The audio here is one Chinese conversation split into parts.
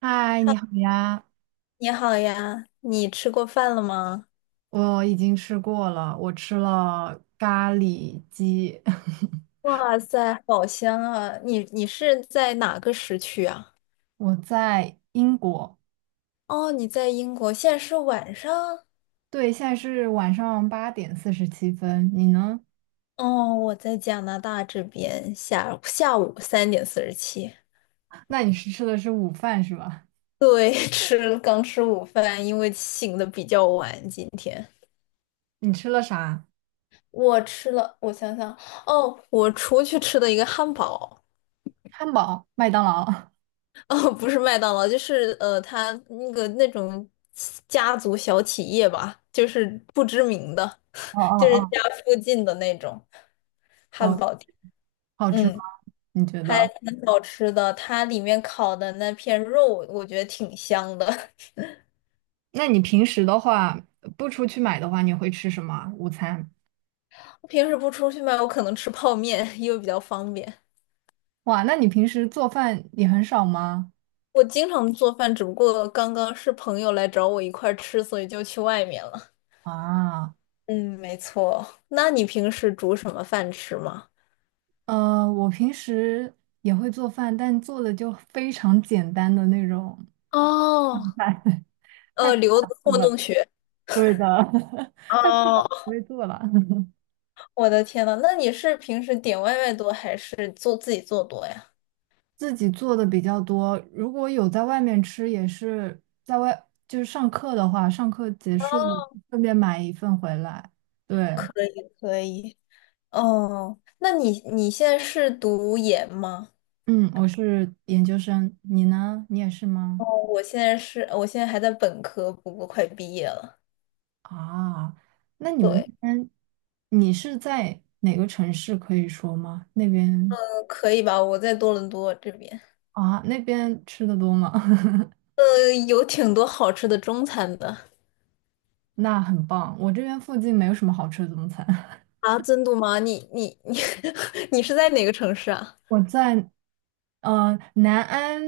嗨，你好呀！你好呀，你吃过饭了吗？我已经吃过了，我吃了咖喱鸡。哇塞，好香啊！你是在哪个时区啊？我在英国，哦，你在英国，现在是晚上。对，现在是晚上8点47分。你呢？哦，我在加拿大这边下午3:47。那你是吃的是午饭是吧？对，刚吃午饭，因为醒的比较晚。今天你吃了啥？我吃了，我想想，哦，我出去吃的一个汉堡。汉堡、麦当劳。哦，不是麦当劳，就是他那个那种家族小企业吧，就是不知名的，哦就是哦家附近的那种哦汉哦，堡店，好吃吗？嗯，你觉还得？挺好吃的。它里面烤的那片肉，我觉得挺香的。那你平时的话，不出去买的话，你会吃什么啊午餐？我平时不出去买，我可能吃泡面，因为比较方便。哇，那你平时做饭也很少吗？我经常做饭，只不过刚刚是朋友来找我一块儿吃，所以就去外面了。啊。嗯，没错。那你平时煮什么饭吃吗？我平时也会做饭，但做的就非常简单的那种哦，饭，太复留杂子不糊了。弄学。对的，太复杂哦，不会做了。我的天呐，那你是平时点外卖多还是自己做多呀？自己做的比较多，如果有在外面吃，也是在外，就是上课的话，上课结哦，束顺便买一份回来。对，可以可以。哦，那你现在是读研吗？嗯，我是研究生，你呢？你也是哦，吗？我现在还在本科，不过快毕业了。啊，那你们那对，边，你是在哪个城市可以说吗？那边？可以吧？我在多伦多这边，啊，那边吃的多吗？有挺多好吃的中餐的。那很棒，我这边附近没有什么好吃的中餐。啊，真的吗？你你你 你是在哪个城市啊？我在南安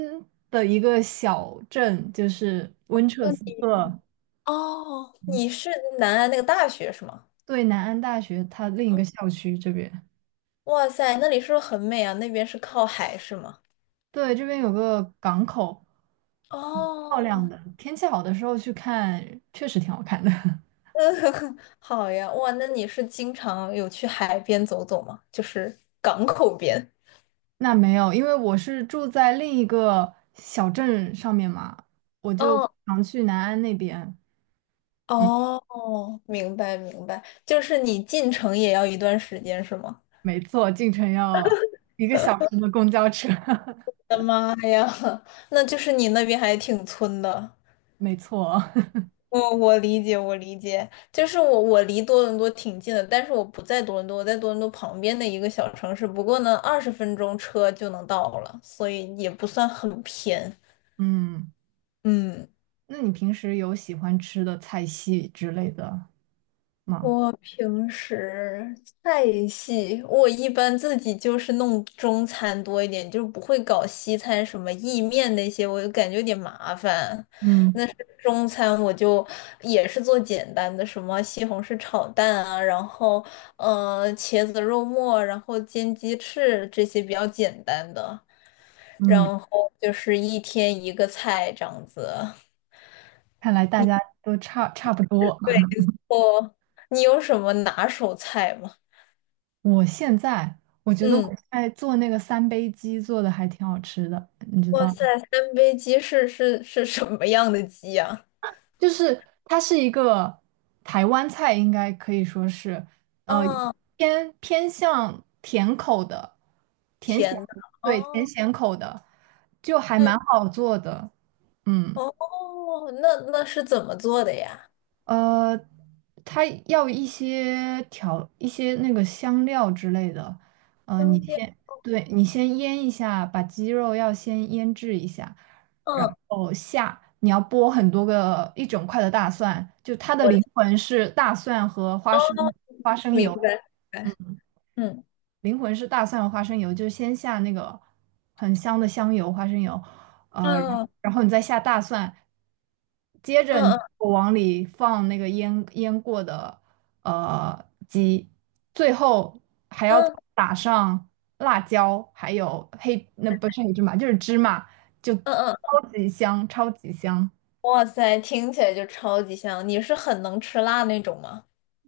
的一个小镇，就是温彻斯特，哦，嗯你是南安那个大学是吗？对，南安大学它另一个校区这边。哇塞，那里是不是很美啊？那边是靠海是吗？对，这边有个港口，漂亮哦，的，天气好的时候去看，确实挺好看的。好呀，哇，那你是经常有去海边走走吗？就是港口边。那没有，因为我是住在另一个小镇上面嘛，我就哦常去南安那边。哦，明白明白，就是你进城也要一段时间是吗？没错，进城要1个小时的公交车，我的妈呀，那就是你那边还挺村的。没错。我理解，我理解，就是我离多伦多挺近的，但是我不在多伦多，我在多伦多旁边的一个小城市，不过呢，20分钟车就能到了，所以也不算很偏。嗯，嗯，那你平时有喜欢吃的菜系之类的吗？我平时菜系，我一般自己就是弄中餐多一点，就不会搞西餐什么意面那些，我就感觉有点麻烦。嗯那是中餐，我就也是做简单的，什么西红柿炒蛋啊，然后茄子肉末，然后煎鸡翅这些比较简单的，嗯，然后就是一天一个菜这样子。看来大家都差不多。对，哦，你有什么拿手菜吗？我现在我觉得我嗯。在做那个三杯鸡做的还挺好吃的，你知哇道？塞，三杯鸡是什么样的鸡呀？就是它是一个台湾菜，应该可以说是，呃，啊，偏向甜口的，甜咸，甜的，对，甜哦，咸口的，就还嗯，蛮好做的，嗯。哦，那是怎么做的呀？呃，它要一些调一些那个香料之类的，你灯料，先，对，你先腌一下，把鸡肉要先腌制一下，然嗯，后下你要剥很多个一整块的大蒜，就它的我，灵魂是大蒜和花哦，生花生明油，白，明白，嗯灵魂是大蒜和花生油，就是先下那个很香的香油、花生油，然嗯然后你再下大蒜，接着嗯你嗯往里放那个腌过的呃鸡，最后还要再嗯打上辣椒，还有黑，那不是黑芝麻，就是芝麻，就嗯嗯，超级香，超级香。哇塞，听起来就超级香。你是很能吃辣那种吗？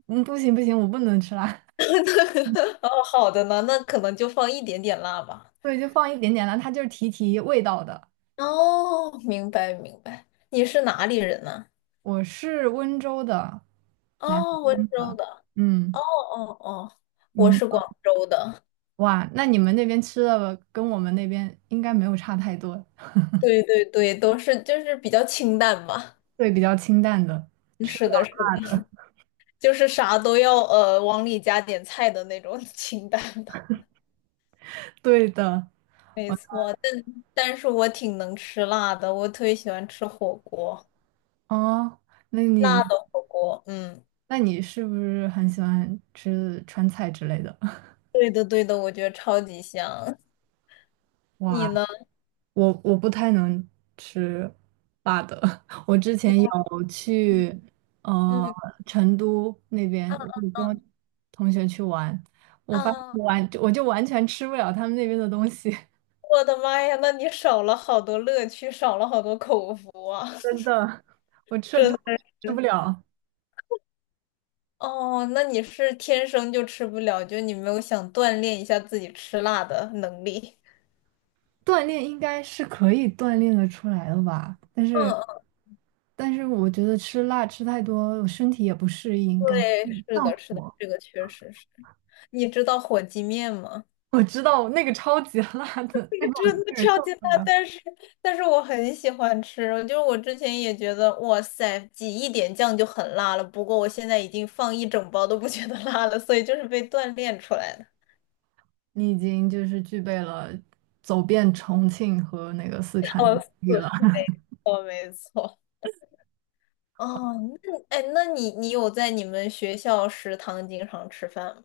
嗯，不行不行，我不能吃辣，哦，好的呢，那可能就放一点点辣吧。所以就放一点点辣，它就是提提味道的。哦，明白明白。你是哪里人呢？我是温州的，南哦，温方州的。的。嗯，哦哦，我你是广州的，哇，那你们那边吃的跟我们那边应该没有差太多，对对对，都是就是比较清淡吧。对，比较清淡的。嗯，吃是的，是的，就是啥都要往里加点菜的那种 清淡的，对的。没错。但是我挺能吃辣的，我特别喜欢吃火锅，哦，那你辣的火锅。嗯，那你是不是很喜欢吃川菜之类的？对的对的，我觉得超级香。你呢？哇，我不太能吃辣的。我之前有嗯去呃嗯成都那啊边，我有啊，跟同学去玩，我啊发现啊，我就完全吃不了他们那边的东西，我的妈呀，那你少了好多乐趣，少了好多口福啊。我吃了之后吃不了。哦，那你是天生就吃不了，就你没有想锻炼一下自己吃辣的能力。锻炼应该是可以锻炼的出来的吧，但嗯是嗯，我觉得吃辣吃太多，我身体也不适应，感对，觉是上的，是的，火。这个确实是。你知道火鸡面吗？我知道那个超级 辣 的，那个真的个超受级辣，不了。但是我很喜欢吃。就是我之前也觉得，哇塞，挤一点酱就很辣了。不过我现在已经放一整包都不觉得辣了，所以就是被锻炼出来的。你已经就是具备了走遍重庆和那个四川的笑能力了。死，没 错。哦，那哎，那你有在你们学校食堂经常吃饭吗？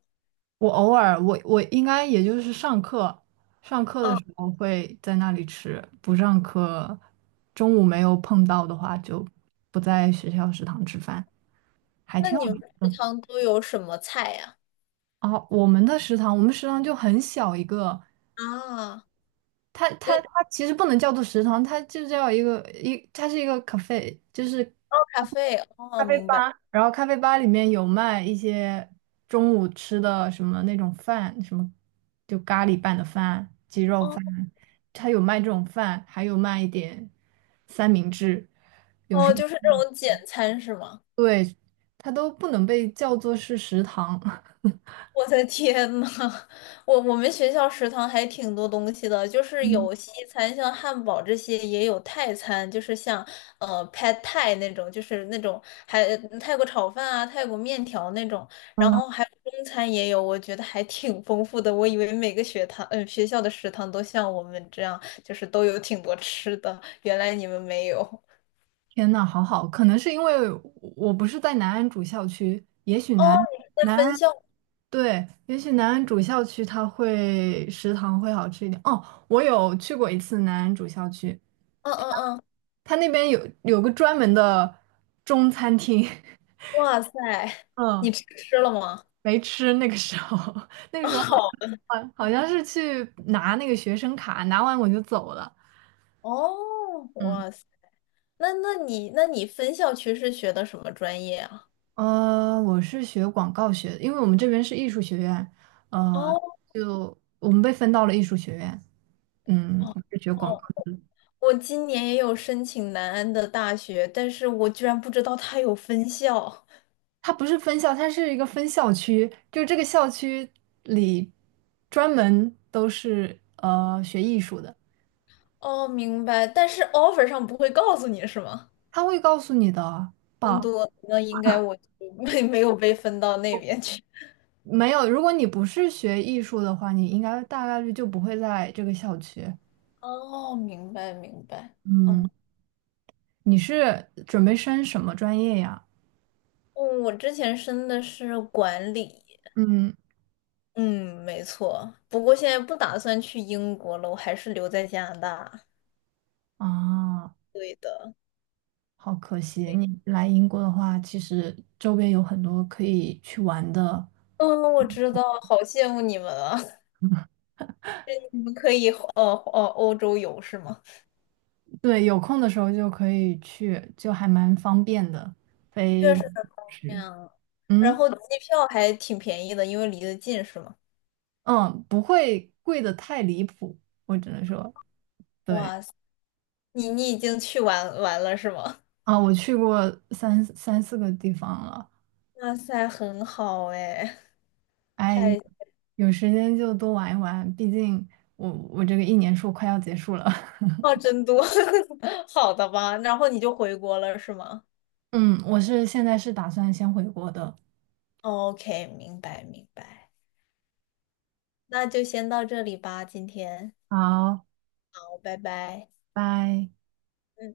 我偶尔，我应该也就是上课，上课的哦，时候会在那里吃，不上课，中午没有碰到的话就不在学校食堂吃饭，还那挺你有们意思食的。堂都有什么菜呀？哦，我们的食堂，我们食堂就很小一个，啊，它对，它哦，它其实不能叫做食堂，它就叫一个它是一个 cafe，就是咖啡，咖哦，啡明白，吧，然后咖啡吧里面有卖一些中午吃的什么那种饭，什么就咖喱拌的饭、鸡肉哦饭，它有卖这种饭，还有卖一点三明治，哦，就是这种简餐是吗？对，它都不能被叫做是食堂。我的天呐，我们学校食堂还挺多东西的，就是嗯有西餐，像汉堡这些，也有泰餐，就是像Pad Thai 那种，就是那种还泰国炒饭啊、泰国面条那种，然嗯，后还有中餐也有，我觉得还挺丰富的。我以为每个学堂，学校的食堂都像我们这样，就是都有挺多吃的，原来你们没有。天呐，好好，可能是因为我不是在南安主校区，也许哦，南你们在南分安校？对，也许南安主校区它会食堂会好吃一点。哦，我有去过一次南安主校区。嗯嗯嗯，他那边有个专门的中餐厅，哇塞，你嗯，吃了吗？没吃。那个时候，那个时候好 像是去拿那个学生卡，拿完我就走了。哦，嗯哇塞，那你分校区是学的什么专业啊？我是学广告学的，因为我们这边是艺术学院，呃，哦就我们被分到了艺术学院。嗯，哦我是学广告，哦，我今年也有申请南安的大学，但是我居然不知道它有分校。它不是分校，它是一个分校区，就这个校区里专门都是学艺术的。哦，明白，但是 offer 上不会告诉你是吗？他会告诉你的分吧？多，那应该我就 没有被分到那边去。没有，如果你不是学艺术的话，你应该大概率就不会在这个校区。哦，明白明白。嗯，嗯，你是准备升什么专业呀？嗯我之前申的是管理，嗯，嗯，没错。不过现在不打算去英国了，我还是留在加拿大。啊，对的，好可惜，你来英国的话，其实周边有很多可以去玩的。嗯，我知道，好羡慕你们啊！你们可以欧洲游是吗？对，有空的时候就可以去，就还蛮方便的，飞确实很方便是，啊，然嗯后机票还挺便宜的，因为离得近是吗？嗯，不会贵的太离谱，我只能说，对。哇塞，你已经去玩玩了是吗？啊，我去过三四个地方了，哇塞，很好哎，哎，有太 有时间就多玩一玩，毕竟我这个1年硕快要结束了。话真多，好的吧？然后你就回国了是吗嗯，我现在是打算先回国的。？OK，明白明白，那就先到这里吧，今天，好，好，拜拜。拜。嗯。